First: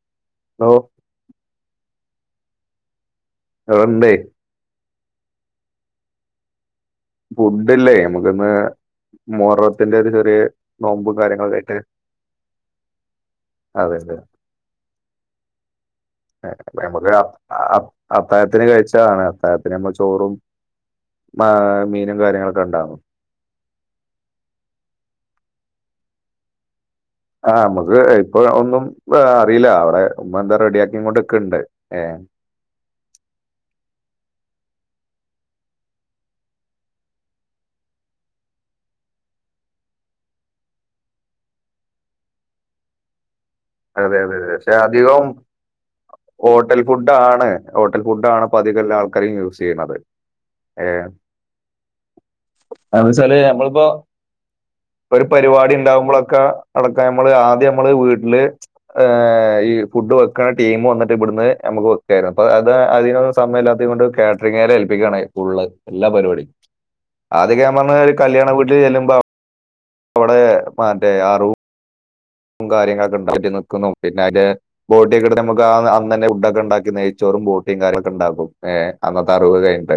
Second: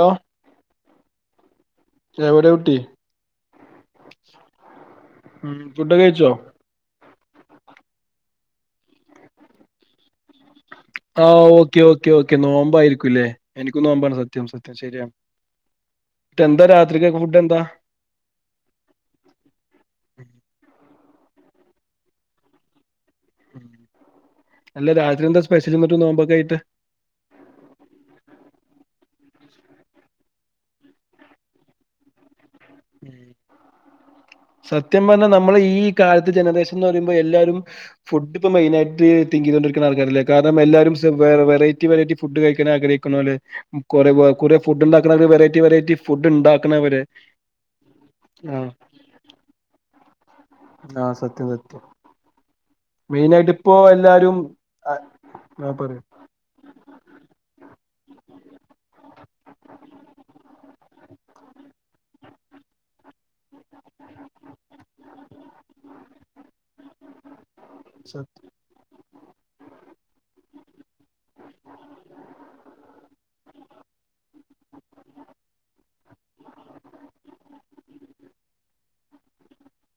Hello hello എവിടെ കുട്ടി എവിടേണ്ട് ഉം ഫുഡ് ഒക്കെ കഴിച്ചോ ഫുഡ്ല്ലേ നമുക്കിന്ന് മുഹറത്തിന്റെ ഒരു ചെറിയ നോ ആ ഓക്കെ ഓക്കേ ഓക്കെ നോമ്പ ആരിക്കുംല്ലേ എനിക്കും അതെ നോമ്പാണ് അതെ സത്യം സത്യം ശരിയാ [inaudible] നമ്മുക്ക് എന്താ അത്‌ അത്തായത്തിന് കഴിച്ചതാണ് അത്തായത്തിന് നമ്മ ചോറും മെ മീനും കാര്യങ്ങളൊക്കെ ഉണ്ടാകും അല്ല രാത്രി എന്താ സ്പെഷ്യലി മറ്റും നോമ്പോക്കെ ആയിട്ട് ആ നമക്ക് ഇപ്പൊ ഒന്നും അറിയില്ല അവിടെ ഉമ്മ എന്താ റെഡിയ ആക്കിങ്ങോണ്ട് നിക്ക്ണ്ട് ഏ ഉ ഉം സത്യം പറഞ്ഞാൽ നമ്മൾ ഈ കാലത്ത് ജനറേഷൻ എന്ന് പറയുമ്പോൾ എല്ലാവരും ഫുഡ് ഇപ്പോ മെയിനായിട്ട് ീൊണ്ടരിക്കുന്ന ആൾക്കാല്ല കാരണം എല്ലാരും വെററ്റി വെറൈറ്റി ഫുഡ് കഴിക്കാൻ ആഗ്രിക്ണ പോലെ അതെ അതെ അതെ പക്ഷെ അധികം വെറൈറ്റി ഫുഡ് ഹോട്ടൽ ഉണ്ടാക്കണവര് ഫുഡ ആണ് ഹോട്ടൽ ഫുഡ്ാണ്പ്പ ആഹ് ഇതെല്ലാ ആൾക്കാരെയും യൂസ് ചെയ്യ്ണത് ആഹ് സത്യം സത്യം അഎന്തച്ചാല് മെയിനായിട്ട് ഇപ്പോ ഞമ്മളിപ്പോ എല്ലാരും ഒരു ആഹ് പരിപാടി പറയൂ ണ്ടാഉമ്പളൊക്കെ അതൊക്കെ അമ്മള് ആദ്യം മ്മള് വീട്ടില് ആഹ് ഈ ഫുഡ് വെക്കണ ടീം വന്ന്ട്ട് ബെടുന്ന് നമുക്ക് വെക്കായിരുന്നു. പ്പ അത് അതിനൊന്നും സയംല്ലാത്തയ് ത്തോണ്ട് കേറ്ററിങ്ങാരെ ഏൽപ്പിക്കാണ് ഫുള്ള് എല്ലാ പരിപാടി ആദ്യൊക്കെ യാം പഞാരി സത്യം കല്യാണ വീട്ടിൽ ചെല്ലുമ്പോ പൊവടെ മറ്റേ ആറു റും കാര്യങ്ങളൊക്കെ ണ്ടോ [inaudible] നിക്കുന്നു പിന്നെ അയ്ന്റെ ബോട്ട്യോക്കെട് മക്ക് ആന്ന് അന്നന്നെ ഉഡൊക്കെ ഉണ്ടാക്കി നയിച്ചോ പളും ബോട്ടിം കാര്യങ്ങളൊക്കെ ണ്ടാകും ഏഹ് അന്നത്തെ അറവ് കയ്ൻട്ട്.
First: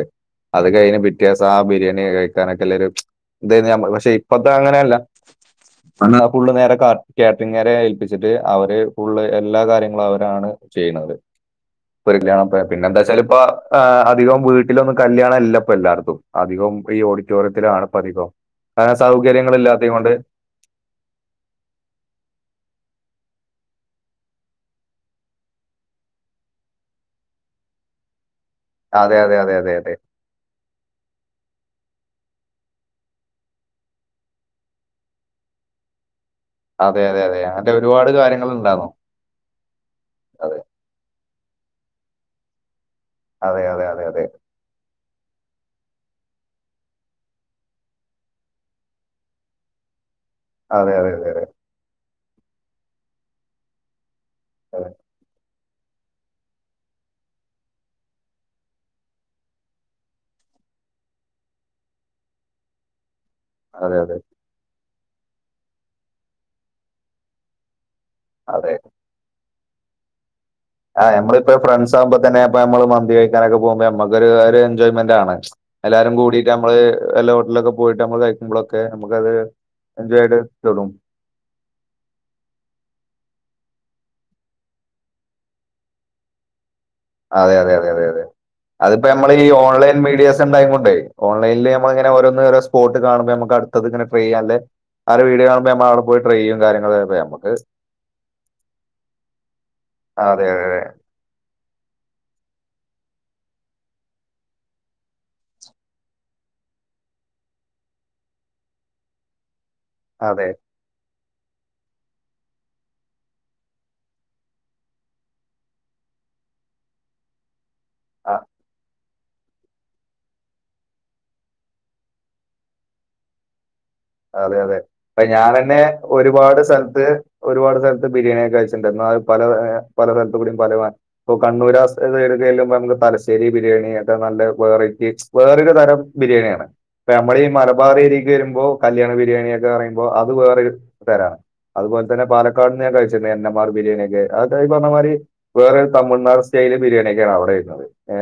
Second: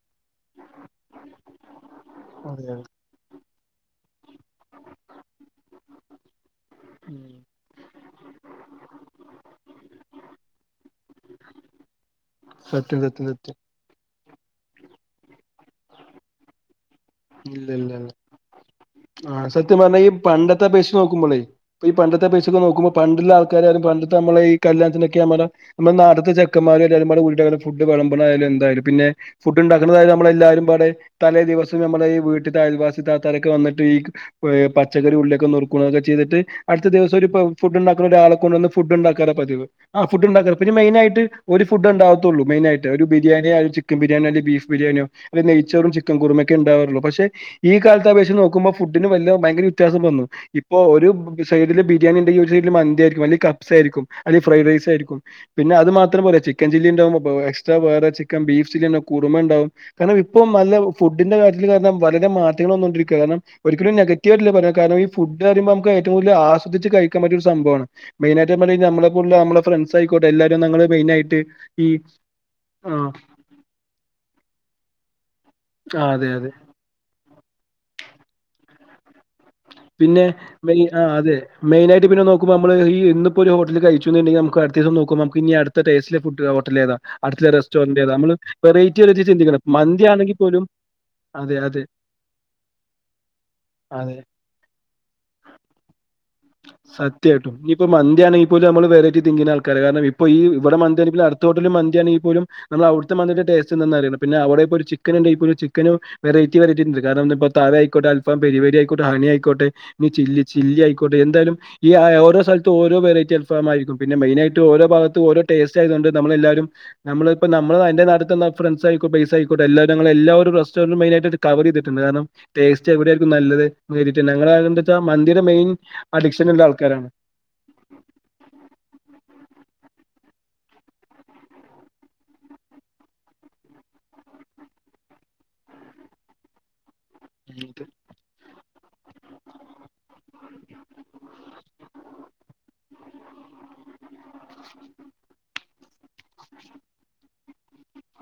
അത് കയ്ഞ് ബിറ്റ്യേസാ ബിരിയാണ്യോകെ അതെ അതെ ക്കാനൊക്കെല്ലേര് ദേയ്ഞ് യമ്മ പക്ഷെ ഇപ്പത്തെ അങ്ങനെല്ല [unintelligible] ഉം കാറ്ററിംഗരെ ഏല്പ്പിച്ചിട്ട് അവര് ഫുള്ള് എല്ലാ കാര്യങ്ങളും അവരാണ് ചെയ്യുന്നത്. ഒരു ല്യാൻ പെ പിന്നെ സത്യം എന്താച്ചാല് സത്യം പ്പ സത്യം ആഹ് അ അധികം വീട്ടിലൊന്നും കല്യാണം ഇല്ല പ്പ എല്ലാവർക്കും അധികും പ് ഈ ഇല്ല ഇല്ല ഓഡിറ്റോറിയത്തിലാണ് ഇല്ല പധികം ആഹ് ആഹ് സത്യം സൗകര്യങ്ങളില്ലാത്തയ് നോണ്ട് പ ഈ പണ്ടത്തെ പേസൊക്കെ നോക്കുമ്പോ പണ്ടുള്ള ആൾക്കാര് റി പണ്ടത്തെ നമ്മളെ ഈ കല്യാണത്തിനൊക്കെ നമ്മ നമ്മ നാട്ട്ത്തെ ചെക്കൻമാ ്അവര് എല്ലാരും പാടെ കൂടീട്ടാണ് ഫുഡ് വെളമ്പ്ണേലം തായാലു പിന്നെ അതെ അതെ അതെ ഫുഡ് അതെ അതെ ഉണ്ടാക്കണ്ടതായാല് നമ്മള എല്ലാരും പാടെ തലേ ദിവസ് നമ്മുടെ ഈ വീട്ട്ത്തെ അയൽവാസി തത്താരൊക്കെ വന്നിട്ട് ഈ ക് വേ പച്ചക്കറി ഉള്ളിയോക്കെ നറുക്കുണോക്കെ ചെയ്തിട്ട് അടുത്ത അതെ ദിവസം അതെ ഒരു അതെ ഫൊ അങ്ങനത്തെ ഫുഡ് ണ്ടാക്കുന്ന ഒരുപാട് ഒരാളെ കാര്യങ്ങൾ കൊണ്ടൊന്ന് ഉണ്ടായിരുന്നു ഫുഡ്ണ്ടാക്കാത പതിവ്. ആഹ് ഫുഡ് അതെ ഉണ്ടാക്കാണ് പിന്നെ ഞ് മെയിൻ ആയിട്ട് ഒരു ഫുഡ് ഉണ്ടാവത്തുള്ളൂ മെയിനായിട്ട് ഒരു അതെ ബിരിയാണിയാല് അതെ ചിക്ക അതെ അതെ ബിരിണി അല്ലെ ബീഫ്‌ ബിരിയാണിയോ ല്ലെ നെയ്ച്ചോറും ചിക്കൻകുറുമെക്കെണ്ടാവാറുള്ളു. പക്ഷെ ഈ കാലത്ത് അപേക്ഷ്ച് നോകുമ്പോ ഫുഡ്ന് വല്യ ഭയങ്ക വ്യത്യാസം വന്നു. ഇപ്പൊ അതെ ഒരു അതെ അതെ സൈഡില് ബിരിയാണി ണ്ടെങ്കി ഒരു സൈഡില് മന്തി ആയിരിക്കും. അല്ലെ കപ്സ ആയിരിക്കും അല്ലെ ഫ്രൈഡ് റൈസ് അതെ ആയിരിക്കും. പിന്നെ അത് മാത്രം പോര ചിക്കൻ ചില്ലി ണ്ടാവുമ്പം ബേസ്റ്റാ വേറെ ചിക്കൻ ബീഫ് ചില്ലി ണ്ടാവും കുറുമ ണ്ടാവും കാരണം ഇപ്പം നല്ല ഫുഡിന്റെ കാര്യത്തി കാരണം വളരെ മാറ്റങ്ങള് വന്നോണ്ടിരിക്ക കാരണം ഒരിക്കലും അതെ അതെ നെഗറ്റീവായിട്ടില്ല പറയാൻ കാരണം ഈ പ ഫുഡ് പറിമ്പം നമക്ക് ഏറ്റവും വെല്ല്യാ സ്വദിച്ച് കഴിക്കാൻ പറ്റിയൊരു സംഭവാണ് മെയിനായിട്ട് പർഞ്ഞാല് ഞമ്മളെ പോലുള്ള അമ്മളെ ഫ്രണ്ട്സായിക്കോ ആഹ് നമ്മളിപ്പോ ഫ്രണ്ട്സാവുമ്പ തന്നെ അപ്പ അമ്മള് ആഹ് മന്തി കഴിക്കാനൊക്കെ പോവുമ്പോ നമ്മക്കൊരു ഒരെൻജോയ്മെൻ്റാണ്. എല്ലാരും ആഹ് അതെ അതെ. കൂടിയിട്ട് അമ്മള് നല്ല ഹോട്ടല് ലൊക്കെ പോയിട്ട് അമ്മള് കഴിക്കുമ്പോളൊക്കെ നമ്മക്കത് പിന്നെ ബെല് ആ തെ മെയിനായിട്ട് പിന്നെ നോക്കുമ്പോ അമ്മള് ഈ ഒന്നും ഇപ്പൊരു ഹോട്ടില്‌ല് കഴിച്ചുന്നുണ്ടെങ്കി നമുക്കട്ത്തീസം നോക്കുമ്പം നമക്ക് ഞ് അട്ത്തെ ടേസ്റ്റ്ള്ളെ ഫുഡ് ള്ളെ ഹോട്ടലേതാ അടുത്ത അതെ യതെ യതെ റെസ്റ്റോറന്റ് യതെ ഏതാ? യതെ നമ്മള് വെറൈറ്റി അത്പ്പ വെറൈറ്റി നമ്മള് ഈ ചിന്തിക്കണം. ഓൺലൈൻ മന്തിയാണെങ്കിൽ മീഡിയസ് പോലും ണ്ടായ കൊണ്ടേ അതെ ഓൺലൈല് അതെ അമ്മളെ ഓരോ ന്നോരോ സ്പോട്ട് കാണുമ്പോ നമക്കട്ത്തത് ങ്ങനെ അതെ. ചെയ്യാല്ലെ കാര്യങ്ങളൊക്കെ നമുക്ക് സത്യായിട്ടും നിയിപ്പോ മന്ത്യാണെങ്കി പോലും അമ്മള് വെറൈറ്റി തിന്നീന്യാൾക്കാര [unintelligible] ഇപ്പൊ ഈ അതെ ഇവടെ മന്ത്യാണങ്കി പിന്നെ അട്ത്തെ ഹോട്ടല് മന്ത്യാണ് ഈ പോലും നമ്മളട്ത്തെ മന്തിൻ്റെ ടേസ്റ്റ് ന്ന്ന്നറിന്നെ പിന്നെ അവടെ പ്പൊര് ചിക്കന്ണ്ടെപൊര് ചിക്കനും വെറൈറ്റി വെറ്റൈറ്റി ണ്ട് കാരണം ഇന്ന് പ്പൊ തറയ് ക്കോട്ടെ അൽഫാം പെരി പെര്യയ്ക്കോട്ടെ ഹണ്യയ്ക്കോട്ടെ ഇനി ചില്ലി അതെ ചില്ല്യ യ്ക്കോട്ടെ എന്തായാലും ഈ ഏഹ് ഓരോ സ്ഥല്ത്ത് ഓരോ വെറൈറ്റി അൽഫാമായിരിക്കും പിന്നെ മെയ്നായിട്ട് ഓരോ ഭാഗത്ത് ഓരോ ടേസ്റ്റായതൊണ്ട് നമ്മളെല്ലാരും നമ്മള് പൊ നമ്മള് എന്റെ നാട്ടിതന്നെ ഫ്രണ്ട്സയി ക്കു പൈസയ്ക്കോട്ടെ എല്ലാരു ങ്ങള എല്ലാവരും റസ്റ്റോറൻ്റ് മെയ്നായിട്ട് ഇത് കവറൈത്ട്ട്ണ്ട് കാരണം ടേസ്റ്റ് എവടായിരിക്കും നല്ലത് നേരിട്ട് ഞങ്ങള് അതെ യതെ എന്താ വെച്ചാ പ്പ മന്തിയുടെ മെയിൻ ഞാനെന്നെ അഡിക്ഷൻ ഒരുപാട് ഉള്ള സ്ഥല്ത്ത് ആൾക്കാരാണ് ഒരുപാട് സ്ഥല്ത്ത് ബിരിയാണി കഴിച്ചിണ്ടെന്നാ അത് പല എഹ് എഹ് പല സ്ഥല് ത്തൂടിം പല [unintelligible] പ്പ കണ്ണൂർ ആ സ്ഥലം എവ്ടെക്കെള്ളെ [unintelligible] അമ്മക്ക് തലശ്ശേരി ബിരിയാണി ഏതാ നല്ലെ വെറൈറ്റി വേറൊരു തരം ബിരിയാണ്യാണ് പ്പ നമ്മൾ ഈ മലബാറേര്യേക്ക് വെരുമ്പോ കല്യാണ ബിരിയാണിക്കെ പറയുമ്പോ അത് വേറൊരു തരാ അതുപോലെ തന്നെ പാലക്കാട്ന്ന് ഞാൻ കഴിച്ചിട്ട്ണ്ട് എൻ എം ആർ ബിരിയാണിയൊക്കെ ആ ടൈപ്പ് പറഞ്ഞമാതിരി വേറൊരു തമിഴ്നാട് സ്റ്റൈല് ബിരിയാണിയൊക്കെയാണ് അവിടെയിള്ളത് ഏ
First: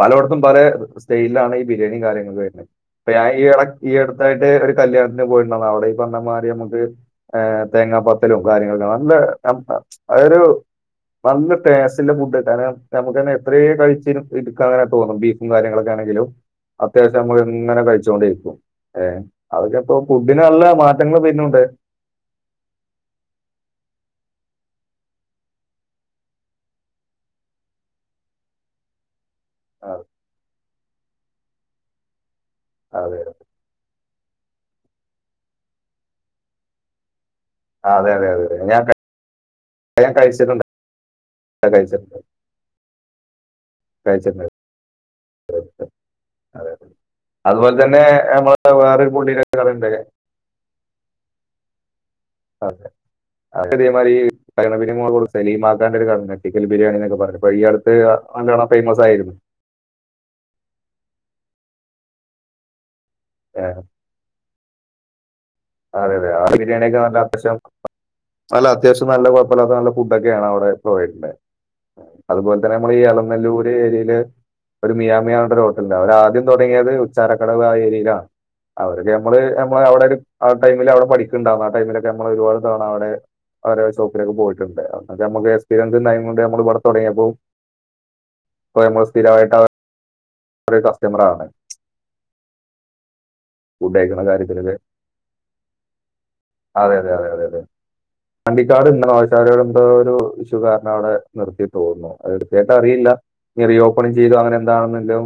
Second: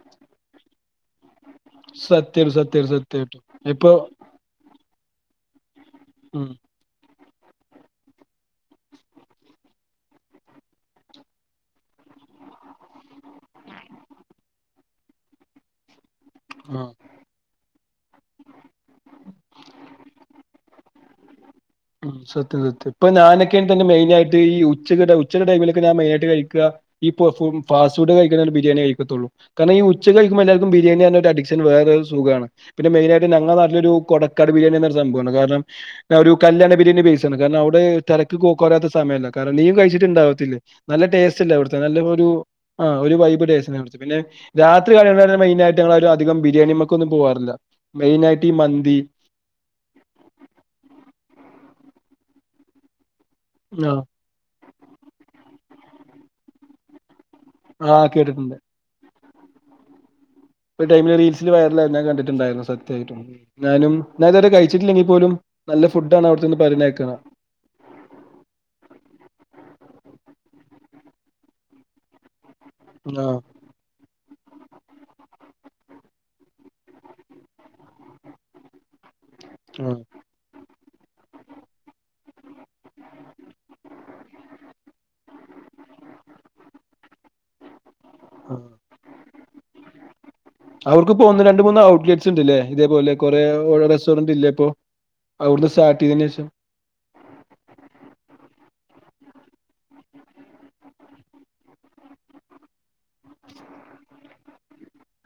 പലോടത്തും പല സ്റ്റെയിലിലാണ് ഈ ബിരിയാണിയും കാര്യങ്ങൾ സത്യം വരണത് സത്യം അപ്പ ഞാൻ സത്യായിട്ടും ഈയെടെ ഇപ്പൊ ഈ അടുത്തായി ട്ട് ഒരു കല്യാണത്തിന് പോയിട്ടുണ്ടാർന്നു അവിടെ ഈപറഞ്ഞ മാതിരി ഉം നമുക്ക് ഏ തേങ്ങാ പത്തലും കാര്യങ്ങളൊക്കെ നല്ല അം അ അതൊരു നല്ല ടേസ്റ്റിന്റെ ഫുഡ് കാരണം നമുക്ക് തന്നെ എത്രേ കഴിച്ചിരു ഇടുക്കാൻ അങ്ങനെ തോന്നും ബീഫും കാര്യങ്ങളൊക്കെ ആണെങ്കിലും ആ അത്യാവശ്യം നമ്മുക്ക് ഇങ്ങനെ കഴിച്ചു കൊണ്ടെരിക്കും ഏ അതൊക്കെ ഇപ്പോ ഫുഡിന് നല്ല മാറ്റങ്ങൾ പിന്നുണ്ട് മ് സത്യം സത്യം ഇപ്പ ഞാനൊക്കെ തന്നെ മെയിനായിട്ട് ഈ ഉച്ചക്കടെ ഉച്ചക്കടെ ടൈമിലക്കെ ഞാൻ മെയിനായിട്ട് കഴിക്ക ഈ പഫും ഫാസ്റ്റ് ഫുഡ് ഞാൻ കഴിക്കുന്നേല് ബിരിയാണി കഴിക്ക ത്തൊള്ളൂ കാരണംഈ ഉച്ചക്ക് കഴിക്കുമ്പോൾ എല്ലാവർക്കും ബരിയാണി റഞ്ഞ ഒരു അഡിക്ഷൻ വേറെ ഒരു സുഖാണ് പിന്നെ അതെ മെയിനായിട്ട് ഞങ്ങളെ നാട്ടിലൊരു കൊടക്കാട് ബിരിയാണി എന്നൊരു സംഭവ ഒണ്ട് കാരണം ഒരു കല്യാണ ബിരിണി ബെയ്സ് ട്ടണ് കാരണം അവിടെ അതെ അതെ തെരക്ക് അതെ അതെ. ഞാൻ കോക്കോരാത്ത സമയല്ല കാരലീം കഴി- ഞാൻ കഴിച്ചിട്ടുണ്ടാവത്തില്ല കഴിച്ചിട്ടുണ്ട് നല്ല ടേസ്റ്റ്ല്ലെ അവിടുത്തെ നല്ല കഴിച്ചിട്ടുണ്ട് ഒരു പോ ആ ഒരു വൈബ് ടേസ്റ്റ് ഞാൻ പിടിച്ചു പിന്നെ കഴിച്ചിട്ടുണ്ട് രാത്രി കാല ഒള്ളത് മെയിനായിട്ട് ഒരു അധികം ബിരിയാണി മ്മുക്കൊന്നും ബോ അതുപോലെ തന്നെ നമ്മളെ വേറൊരു പുതിയ കടേണ്ടാക്കേ അതെ [unintelligible] ആ ഇതാണ്ടൊരു കാലം ഞെട്ടിക്കൽ ബിരിയാണി എന്നൊക്കെ പറഞ്ഞു പ്പം ഈ അടുത്ത് ആ കേട്ടിട്ടുണ്ട് നല്ലോണം ഫേമസ് ആയിരുന്നു ഈടൈമില് റീൽസില് വയറലായി ഞാൻ കണ്ടിട്ടുണ്ടായിരുന്നു സത്യായിട്ടും ഏഹ് ഞാനും ഞാനിത്വരെ കഴിച്ചിട്ടില്ലെങ്കിൽ പോലും നല്ല അതെ ഫുഡാണ് അതെ ആ അവിടുത്തെന്ന് ബിരിയാണിയൊക്കെ പറയണേക്കാ ആണല്ലോ അപ്പശം നല്ല അത്യാവശ്യം നല്ല കൊഴപ്പല്ലാത്ത നല്ല ഫുഡ്ക്കെയാണ് അവിടെ പ്രൊവൈഡ്ണ്ടായെ അതുപോലെ ഇത്രേംനമ്മളി ആഹ് എളനല്ലൂര് ഏരിയയില് ഒരു മിയാമിയാണ്ടൊരു ഹോട്ടല് ഞങ്ങളാദ്യം തൊടങ്ങിയത് ഉച്ചാരക്കടവ് ആ ഏരിയയിലാണ് അവരോട് നമ്മള് നമ്മളെ ആഹ് അവിടെ ഒരു ആ ടൈമിൽ അവിടെ പഠിക്കുന്നുണ്ടാർന്നു ആ ടൈമിലൊക്കെ നമ്മൾ ഒരുപാട് തവണ അവിടെ അവരെ ഷോപ്പിലൊക്കെ പോയിട്ടുണ്ട് അതൊക്കെ നമുക്ക് എക്സ്പീരിയൻസ്ണ്ടായ കൊണ്ട് നമ്മൾ ഇവിടെ തൊടങ്ങിയപ്പോ പൊഴ മത്തി രായിട്ട അവർക്ക് ഇപ്പോ ഒന്ന് രണ്ട് മൂന്ന് ഔട്ട്ലെറ്റ്സ്ണ്ട്ല്ലേ ഇതേപോലെ കൊ വെ ഓലെ ഫുഡ് കഴിക്കുന്ന റെസ്റ്റോറന്റ് ഇല്ലേ ഇപ്പൊ കാര്യത്തിലൊക്കെ അവിടുന്ന് സ്റ്റാർട്ട് ചെയ്തേനേഷം യതെ വണ്ടിക്കാട് ഇന്നലെ ആൾക്കാരോടെന്തോ ഒരു ഇഷ്യൂ കാരണം അവിടെ നിർത്തി തോന്നുന്നു അത് കൃത്യായിട്ടറിയില്ല നി റീഓപ്പണിങ് ചെയ്തോ അങ്ങനെന്താണല്ലോ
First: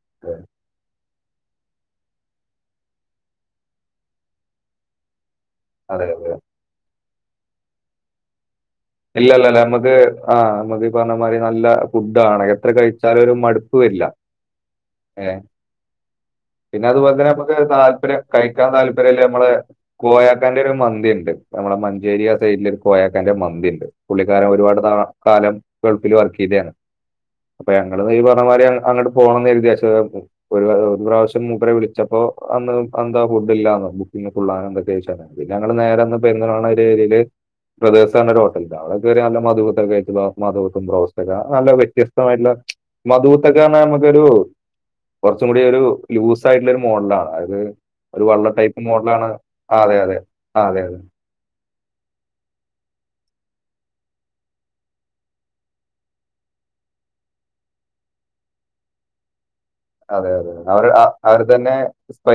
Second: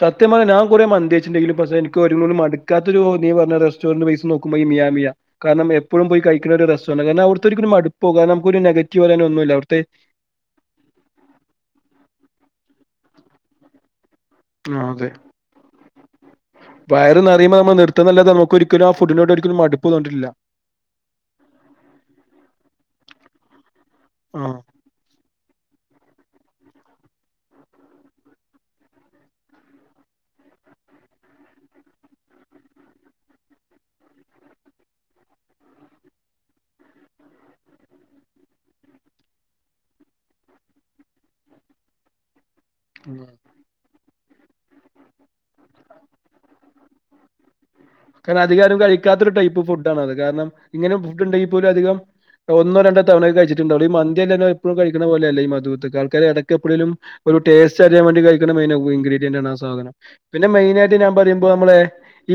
സത്യമായി ഞാ കൊറെ മന്തിഴി ച്ചിണ്ടെങ്കിലും പഷെ എനിക്കൊരു നുള്ള് മടുക്കാത്ത ഒരു നീ പറഞ്ഞ റസ്റ്റോറന്റ് ബേയ്സ് നോക്കുമ്പോ ഈ മിയമിയ കാരണം എപ്പോഴും അതെ പോയി അതെ കഴിക്കണ ഒരു റെസ്റ്റോറന്റാ കാരണം അവിടുത്തെ ഒരിക്കലും ഒരു മടുപ്പോ കാരണം നമുക്കൊരു നെഗറ്റീവ് പറയാൻ ഒന്നുമില്ല ഇല്ലല്ലല്ല അവിടുത്തെ നമ്മുക്ക് ആ നമുക്ക് ഈ പറഞ്ഞമാതിരി നല്ല ഫുഡാണ് എത്ര കഴി ച്ചാലൊരു മടുപ്പു വരില്ല ആ അതെ ഏഹ് പിന്നെ അതുപോലെ വയറ് തന്നെ മ്മുക്ക് നിറയുമ്പോ നമ്മൾ താല്പര്യം നിർത്തുന്നല്ലാതെ നമുക്ക് കഴിക്കാൻ ഒരിക്കലും ആ താല്പര്യല്ലെ ഫുഡിനോട് മ്മളെ ഒരിക്കലും മടുപ്പ് തോന്നിട്ടില്ല കോയാക്കാന്റെ ഒരു മന്തി ഇണ്ട് നമ്മളെ മഞ്ചേരിയാസൈഡിൽ കോയാക്കാന്റെ മന്തി ഇണ്ട് പുള്ളിക്കാരൻ ഒരുപാട് നാ കാലം ഗൾഫില് വർക്കെയ്തെയാ അപ്പൊ ഞങ്ങള് ഈ പറഞ്ഞമാതിരി അ അങ്ങട്ട് പോണന്ന് കരുതിയാഷെ പിള്ളെ പ്രാവശ്യം മൂപ്പരെ വിളിച്ചപ്പോ അന്ന് എന്താ ഫുഡില്ല ഫുഡിന് ഫുള്ളാന്നെന്തൊക്കെ [unintelligible] പിന്നെ ഞങ്ങള് നേരെ അന്ന് പെട്ടെ ന്നാണ് ഒരു ഏരിയെല് ബ്രദേഴ്സ്റഞ്ഞ ഒരു ഹോട്ടല്ണ്ട് അവിടെ കേറി നല്ല മധുപത്തൊക്കെ കഴിച്ചപ്പം മധുപത്തും റോസ്റ്റോക്കെ നല്ല വ്യത്യസ്തമായിട്ടുള്ള ആഹ് മധുപത്തൊക്കെന്നറഞ്ഞ നമ്മുക്കൊരു കൊറച്ചും കൂടി ഒരു ലൂസായിട്ടുള്ളൊരു മോഡലാണ് അതായത് ഒരു കാരണം വള്ള അധികാരും ടൈപ്പ് മോഡലാണ് കഴിക്കാത്തൊരു ടൈപ്പ് ആ, അതെ ഫുഡാണത് അതെ കാരണം ആ, അതെ ഇങ്ങനെ അതെ ഫുഡുണ്ടെങ്കിൽ പോലും അധികം ഒന്നോ രണ്ടോ തവണ ഒക്കെ കഴിച്ചിട്ടുണ്ടാവൂ ഈ മന്തിയല്ലല്ലോ എപ്പഴും കഴിക്കണ പോലെയല്ല ഈ മധുപിത്ത് ആൾക്കാര് എടക്കെപ്പഴേലും ഒരു ടേസ്റ്റ് അറിയാൻ വേണ്ടി കഴിക്കുന്ന മെയിൻ ഉ ഇൻഗ്രിഡിയന്റാണ് ആ സാധനം അതെ പിന്നെ അതെ അവർ മെയിനായിയിട്ട് ഞാ അവർ പറിമ്പോ തന്നെ അമ്മളെ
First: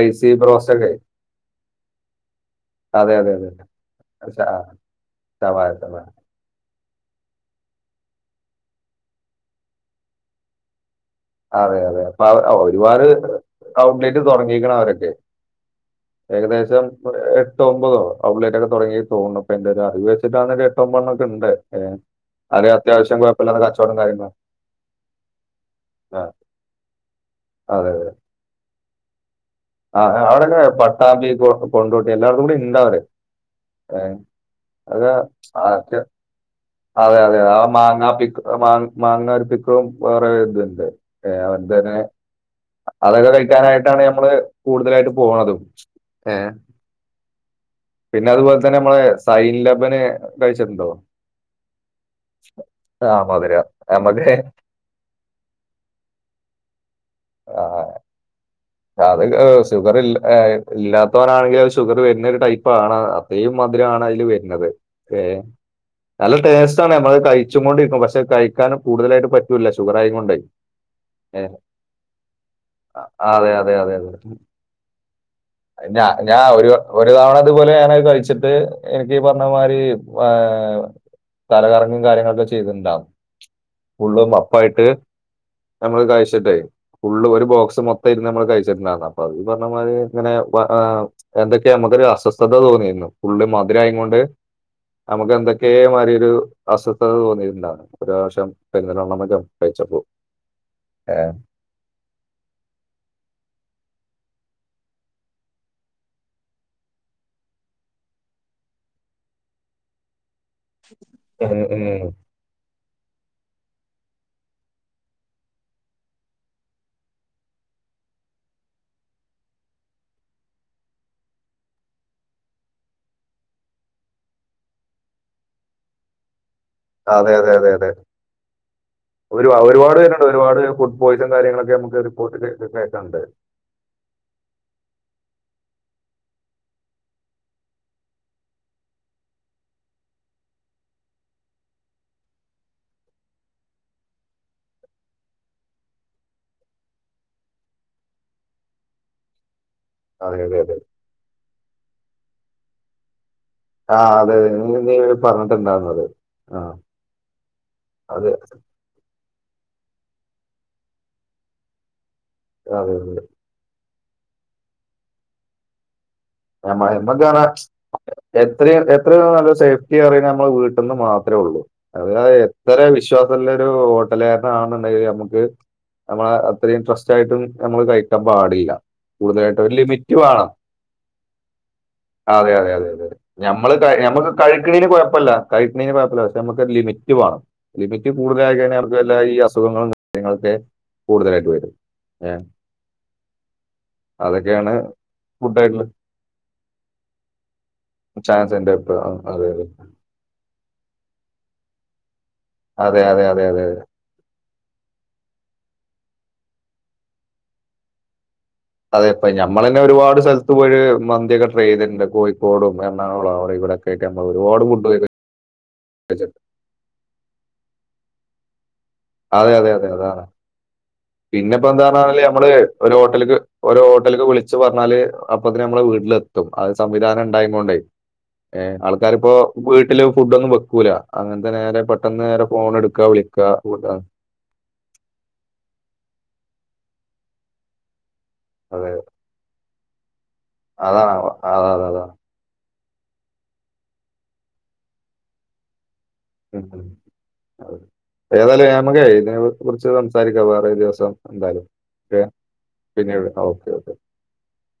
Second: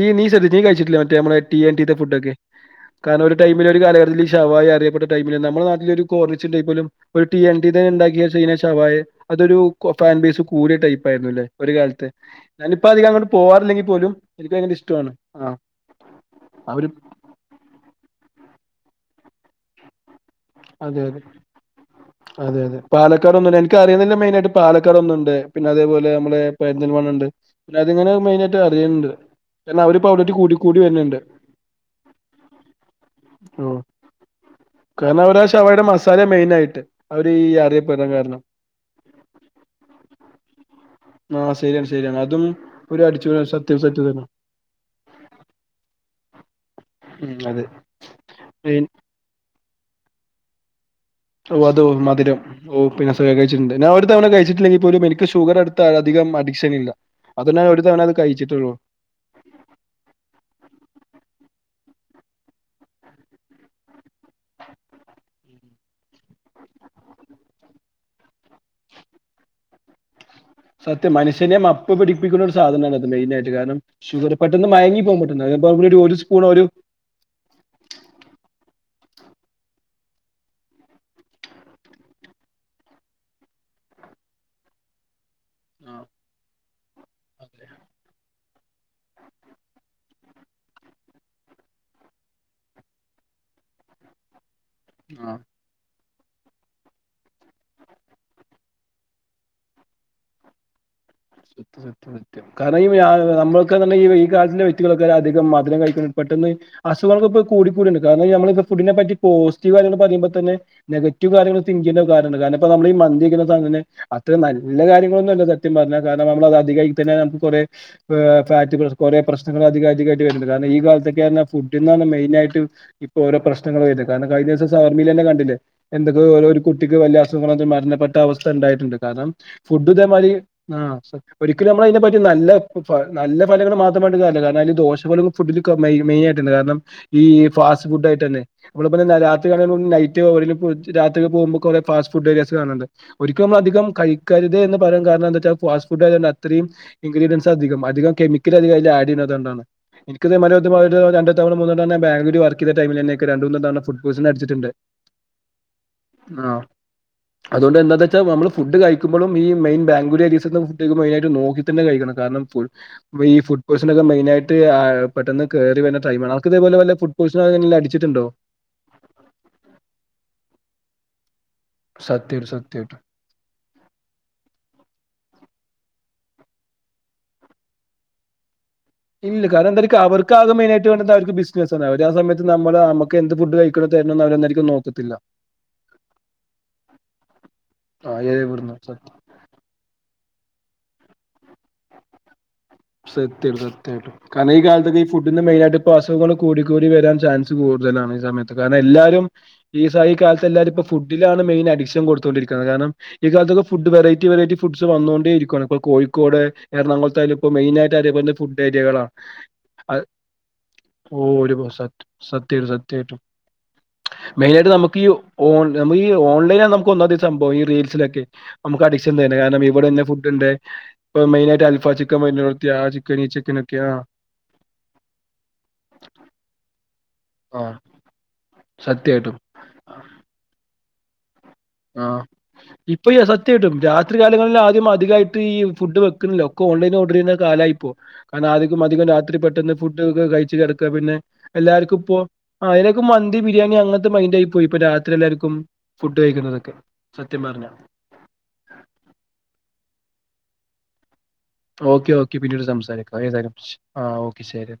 ഈ നീ ശ്രദ്ധിച്ചോ നീ ബ്രോസ്റ്റൊക്കെ കഴിച്ചിട്ടില്ലേ മറ്റേ നമ്മളെ ടീ എൻ ടീ ത്തെ ഫുഡൊക്കെ അതെ കാരണം അതെ ഒരു അതെ ടൈമിൽ ഒരു കലകട്ടതില് ഈ ശ- ആ, ഷവായ അറിയപ്പെട്ട ടൈമില് നമ്മളെ ശവായ നാട്ടിലൊരു ശവായ കോർവിച്ച് ടൈപ്പോലും ഒരു ടി എൻ ടീ ത്തോല്ണ്ടാക്യ ചൈന ശവായ അതൊരു കൊ ഫാൻ ബേസ് കൂടിയ ടൈപ്പായിരുന്നുല്ലെ ഒര് അതെ അതെ കാലത്ത് അപ്പൊ അവ- ഇപ്പ ഒരുപാട് അധികം അങ്ങോട്ട് പോവാറില്ലെങ്കിൽ പോലും ഔട്ട്ലെറ്റ് എനിക്ക് തുടങ്ങിയിരിക്കണം [unintelligible] അവരൊക്കെ ഇഷ്ട്ടാണ് ആഹ് ഏകദേശം എട്ടോ ഒമ്പതോ ഔട്ട്ലെറ്റ് ഒക്കെ തുടങ്ങിയെന്ന് തോന്നുന്നു ഇപ്പോ എന്റെ ഒരു അറിവ് ിതര് എഏട്ടോ അതെ അതെ പണ്ണൊക്കെ ഉണ്ട് അതെ അത് അതെ അത്യാവശ്യം പാലക്കാൊന്നുംുണ്ട് കുഴപ്പമില്ലാത്ത എനക്ക് കച്ചവടം അറിയുന്നില്ല കാര്യങ്ങളും മെയിന ആയിട്ട് പാലക്കാർ ഒന്നുണ്ട് പിന്നെെ പോലെ ആ, നമ്മ പണ്ട് പിന്നെ അതെ അതെ. അതിങ്ങനെ മെയിൻായിയിട്ട് അറിയണ്ട് ആ അവിടെൊക്കെ പട്ടാമ്പി കൊണ്ടോട്ടി എല്ലാർത്തും കൂടി ഇന്ത അവര് ഉം. അത കാരണം അവരാ ഷവായിയുടെ അക്കെ മസാല മെയിനായിട്ട് അതെ അവര് അതെ ഈ ആ അറിയപ്പെടാൻ മാങ്ങ കാരണം മാ മാങ്ങ ഒരു പിക്കും വേറെ ആ അവ ശരിയാണ് ശരിയാണ് അതും ഒരു അതൊക്കെ അടിച്ചുപൊളി സത്യം കഴിക്കാനായിട്ടാണ് സത്യം തന്നെ നമ്മള് കൂടുതലായിട്ട് പോതും ഉം അതെ പിന്നെതുപോലെ തന്നെ മെയിൻ നമ്മ അൻ ലബന കഴിച്ചിട്ടുണ്ടോ ഓ അോ മധുര ഓ പിന്നെ ആ സഖം മധുര കിച്ചിട്ടു ഞൻ ഒരു നമുക്ക് തവണ കഴിച്ചിട്ടില്ലെങ്കിൽ പോലും എനിക്ക് ഷുഗർടുത്ത അധികം അഡിക്ഷൻ ഇല്ല അതൊ ഞാൻ ആ ഒരു തവണ അത് കഴിച്ചിട്ടുള്ളൂ അത് ഷുഗർ ഇല്ലാത്തവനാണെങ്കിൽ അത് ഷുഗർ വരുന്ന ഒരു ടൈപ്പ് ആണ് അത്രയും മധുരമാണ് ആ അതിൽ വരുന്നത് ഏ നല്ല ടേസ്റ്റ് ആാണ് നമ്മള് കഴിച്ച കൊൊണ്ടിരിക്കും പക്ഷെ കഴിക്കാൻ കൂടുതലായിട്ട് പറ്റൂില്ല ഷുഗർ ആയ കൊൊണ്ടായി സത്യംനു്യെ അപ്പുഠടിപ്പിക്കുന്ന ഒരു സാധനമാണ് അത് മെയിനായിട്ട് അതെ, കയണം അതെ അതെ അതഞ ഒരു ഒരു ഞാ സ്പൂൺ ഒരു ഒരു തവണതുപോലെ ഞാന കഴിച്ചിട്ട് എനിക്ക്ീ പറഞ്ഞമാതിരി ഏഹ തലകറങ്ങും കാര്യങ്ങളൊക്കെ ചെയ്തിണ്ടാവ ഉള്ളും അപ്പായിട്ട് ആ നമ്മള് കഴിച്ചിട്ടെ ഫുള് ഒരു അതെ ബോക്സ് മൊത്തം ഇരുന്ന് നമ്മള് കഴിച്ച അ പറഞ്ഞതി ഇങ്ങനെ എന്തൊ നമുക്കൊ ഒരു അസ്വസ്ഥത തോന്നിയിരുന്നു ഫുള്ള് മധുരായ കൊണ്ട് നമുക്ക് ആ എന്തൊക്കെയ മാതി ഒരു അസ്വസ്ഥത തോന്നിയിട്ടണ്ടാണ് ഒരു പ്രാവശ്യം പെരുന്നലോണ്ണംമറ്റം കഴിച്ചപ്പോ സ സത്യം സത്യം കാര നമ്മ ഈാലെ വ്യക്കളക്കെധികം മധുരംഴിക്ക പെട്ട അുഖങ്ങക്കെ കൂ കൂടിണ്ട് കാര നമ്മ ഫിനെ പറ്റി പോസിറ്റീവ് കാര്യൾ പറയുമ്പോ തന്ന നെഗറ്റീവ്ാര്യൾി ഉം, ഉം. നമ്മ അത്ര നല്ല കാര്യങ്ങളൊന്നുമല്ല സത്യം പറഞ്ഞാൽ കാരണം നമ്മളത് അധികമായി തന്നെ നമുക്ക് കുറെ ഫാറ്റ് കുറെേ പ്രശ്നങ്ങള അികധമായിട്ട് വരുന്നുണ്ട് കാരണം ഈ കാലത്ത് ൊ ഫുഡ്ാണ് മെയിൻ ആയിട്ട് ഇപ്പോ ഓരോ പ്രശ്നങ്ങളും വത് കാര കഴിഞ്ഞ ദിവസ സവർമീന്നെ കണ്ടേ എന്തൊ ഓരോ ഒരു കുട്ടിക്ക് വലിയ അതെ അതെ അസുഖങ്ങള അതെ അതെ മരണപ്പെട്ട അവസ്ഥ ഉണ്ടായിട്ടുണ്ട് കാരണം ഒരു ഫുഡ് ഒരുപാട് പേരുണ്ട് ഇതേമാതിരി ഒരുപാട് ആഹ ഫുഡ് പോയിസൺ ഒരിക്കും കാര്യങ്ങളൊക്കെ നമ്മള അതിനെ നമുക്ക് പറ്റി റിപ്പോർട്ട് നല്ല കേൾക്കാനുണ്ട് നല്ല ഫലങ്ങൾ മാത്രമായിട്ട്ല്ല കാരണം അ ദോഷഫലവും ഫുഡ മെയിൻ ആയിട്ടുണ്ട് കാരണം ഈ ഫാസ്റ്റ് ഫുഡ് ആയിട്ട് തന്നെ നമ്മ രാത്രി നൈറ്റ് രാത്രി പോകുമ്പോറെ ഫാസ്റ്റ് ഫുഡ് ഏരിുന്നുണ്ട് ഒരിക്കലും അധികം കഴിക്കരുത് എന്ന് പറയാൻ കാരണം എച്ചാൽ ഫാസ്റ്റ് ഫുഡ് ആയണ്ട് അത്രയും ഇൻ്രഡിയൻസ് അധികം അികം കെമിക്കൽ അ അതി ആഡ് ചെയ്യുന്നത്ുകണ്ടാണ് എനി അതെ അതെ അതെ രണ്ട തവണ മൂന്ന ബാങ്ക വർക്ക് ചെയ്ത ടമിൽെ രണ്ട മൂന്നാം തവണ ആ ഫുഡ് പോയിസൺ അതെ അതെ. അടിച്ചിട്ടുണ്ട് നീ നീ പറഞ്ഞിട്ടുണ്ടായിരുന്നത് ആ അതുകൊ എന്താ വെച്ചാ അത് നമ്മള് ഫുഡ് കഴിക്കുമ്പ ഈ മെൻ ബാംഗ്ല ഏുെ് നോക്കി തന്നെ കഴിക്ക കാരണംഈ അതെ അതെ െയിനായിട്ട് പെട്ടെന്ന് കയറി വട്ട ക്കാ അടിച്ചിട്ടുണ്ടോ? എത്രയും എത്ര നല്ല സേഫ്റ്റി അ നമ്മള് വീട്ട പന്ന് മാത്രമേ ഉള്ളൂ അതത് സത്യായിട്ടും എത്ര സത്യായിട്ടും വിശ്വാസമ ഒരു ഹോട്ടലോരന ആണുണ്ടെങ്കിൽ നമുക്ക് നമ്മള അത്രയും ഇൻട്രസ്റ്റ് ആയിട്ടും നമ്മള് കഴിക്കാൻ പാടില്ല ഇല്ല കൂടുതലായിട്ട് കാരണം ഒരു എന്തായിരിക്കും ലിമിറ്റ അവർക്ക് വേണം ആകെ മെയിനായിട്ട് വേണ്ടത് അവർക്ക് ബിസിനസാണ് അവര് ആ സമയത്ത് അതെ അതെ നമ്മള് അതെത നമുക്ക് എന്ത് ഫുഡ് നമ്മള് കഴിക്കണോ തരണോന്ന് നമ്മക്ക് അവരൊന്നായിരിക്കും കഴിക്കണന് നോക്കത്തില്ല കൊഴപ്പില്ല കഴണ പക്ഷെ നമുക്ക് ലിമിറ്റ് വേണം ലിമിറ്റ് ആഹ് ഏ കൂടുതലായി ഇവിടുന്ന് കഴിഞ്ഞാൽ സത്യം അവർല്ലാ ഈ അസുഖങ്ങളും ങ്ങൾക്കെ കൂടുതലായിട്ട് വരും ഏ സത്യം സത്യമായിട്ടും കാരണം ഈ അതൊക്കെയാണ് കാലറൈടി ഫുഡിന്റെ മെയിനായിയി ഫുഡായിട്ടുള്ള ൾ കൂടി കൂടി വരാൻ ചാൻസ് കൂടുതലാണ് ഈ സമയത്ത് ചാൻസ് എന്റെ കാരണം ഇപ്പൊ ആ, എല്ലാരും അതെ അതെ ഈസ കാലത്ത് എല്ലാരും ഇപ്പ ഫുഡിലാണ് മെയിൻ അഡിക്ഷൻ കൊടുത്ത് കാരണം അതെ അതെ അതെ അതെ ഇക്കാലത്തൊക്കെ ഫുഡ് വെറൈറ്റി വെൈറ്റി ഫുഡ്സ് വന്നുകൊണ്ടെ ഇരിക്കാണ് കോഴിക്കോട് എറണാകുളത്ത് അതിലിപ്പോ മെയിനായിട്ട് അതേപോലത്തെ ഫുഡ് അതെ ഏരിയകളാണ് ഇപ്പൊ നമ്മൾ തന്നെ അ ഒരുപാട് സ്ഥലത്ത് പോയി മന്തിയൊക്കെ ഒരു ട്രൈ ചെയ്തിട്ടുണ്ട് സത്യമായിട്ടും കോഴിക്കോടും സത്യമായിട്ടും എറണാകുളം അവിടെ ഇവിടെ ഒക്കെ ആയിട്ട് നമ്മൾ മെയിൻ ഒരുപാട് ആയിട്ട് ഫുഡ് നമുക്ക് ഈ ഓ നമുക്ക് ഈ കഴിച്ചിട്ടുണ്ട് ഓൺലൈൻ നമുക്ക് ഒന്നാ സംഭവം ഈ റീൽസിലൊക്കെ നമുക്ക് അഡിക്ഷൻ തരും അതെ കാരണം അതെ അതെ ഇവിടെന്നെ അതാണ് ഫുഡുണ്ട് പിന്നെ ഇപ്പൊ എന്താണാണ ഹോട്ടല ഓരോ ചിക്കൻ ഈ ഹോട്ടലിലേക്ക് ചിക്കനൊക്കെ ഓരോ ആ ഹോട്ടലിലേക്ക് വിളിച്ച് പറഞ്ഞാല് അപ്പ തന്നെ നമ്മടെ വീട്ടിൽ എത്തും അത് സംവിധാനം ആ ഉണ്ടായൊണ്ടേ ആൾക്കാരിപ്പോ സത്യായിട്ടും വീട്ടില് ഫുഡൊന്നും വയ്ക്കൂല ആ ഇപ്പൊ ഈ സത്യമായിട്ടും രാത്രികാലങ്ങളിൽ ആദ്യം അധികമായിട്ട് ഈ ഫുഡ് വെ ഓ ഒക്കെ ഓൺലൈൻ ഓർഡർ ചെയ്യുന്ന കാലായിപ്പോ കാരണം ആർക്കും അതെ അധികം രാത്രി പെട്ടെന്ന് ഫുഡ് ഒക്കെ കഴിച്ച് കിടക്കുക അതാണ് പിന്നെ അവ- അതാ അത എല്ലാവർക്കും അതാണ് ഇപ്പോ അതിന മന്തി ബിരിയാണി അങ്ങനത്തെ മൈൻഡ് ആയിപോയി ഇപ്പോ രാത്രി എല്ലാവർക്കും ഫുഡ് കഴിക്കണം ഉ ഏതായാലും ഞമക്ക് ഇതിനെ കുറിച്ച് സംസാരിക്കാം വേറെ ദിവസം ഓക്കെ ഓക്കെ പിന്നീട് സംസാരിക്കാം പിന്നീട് ഏതായാലും ഓക്കെ ഓക്കെ ആ ഓക്കെ ശരി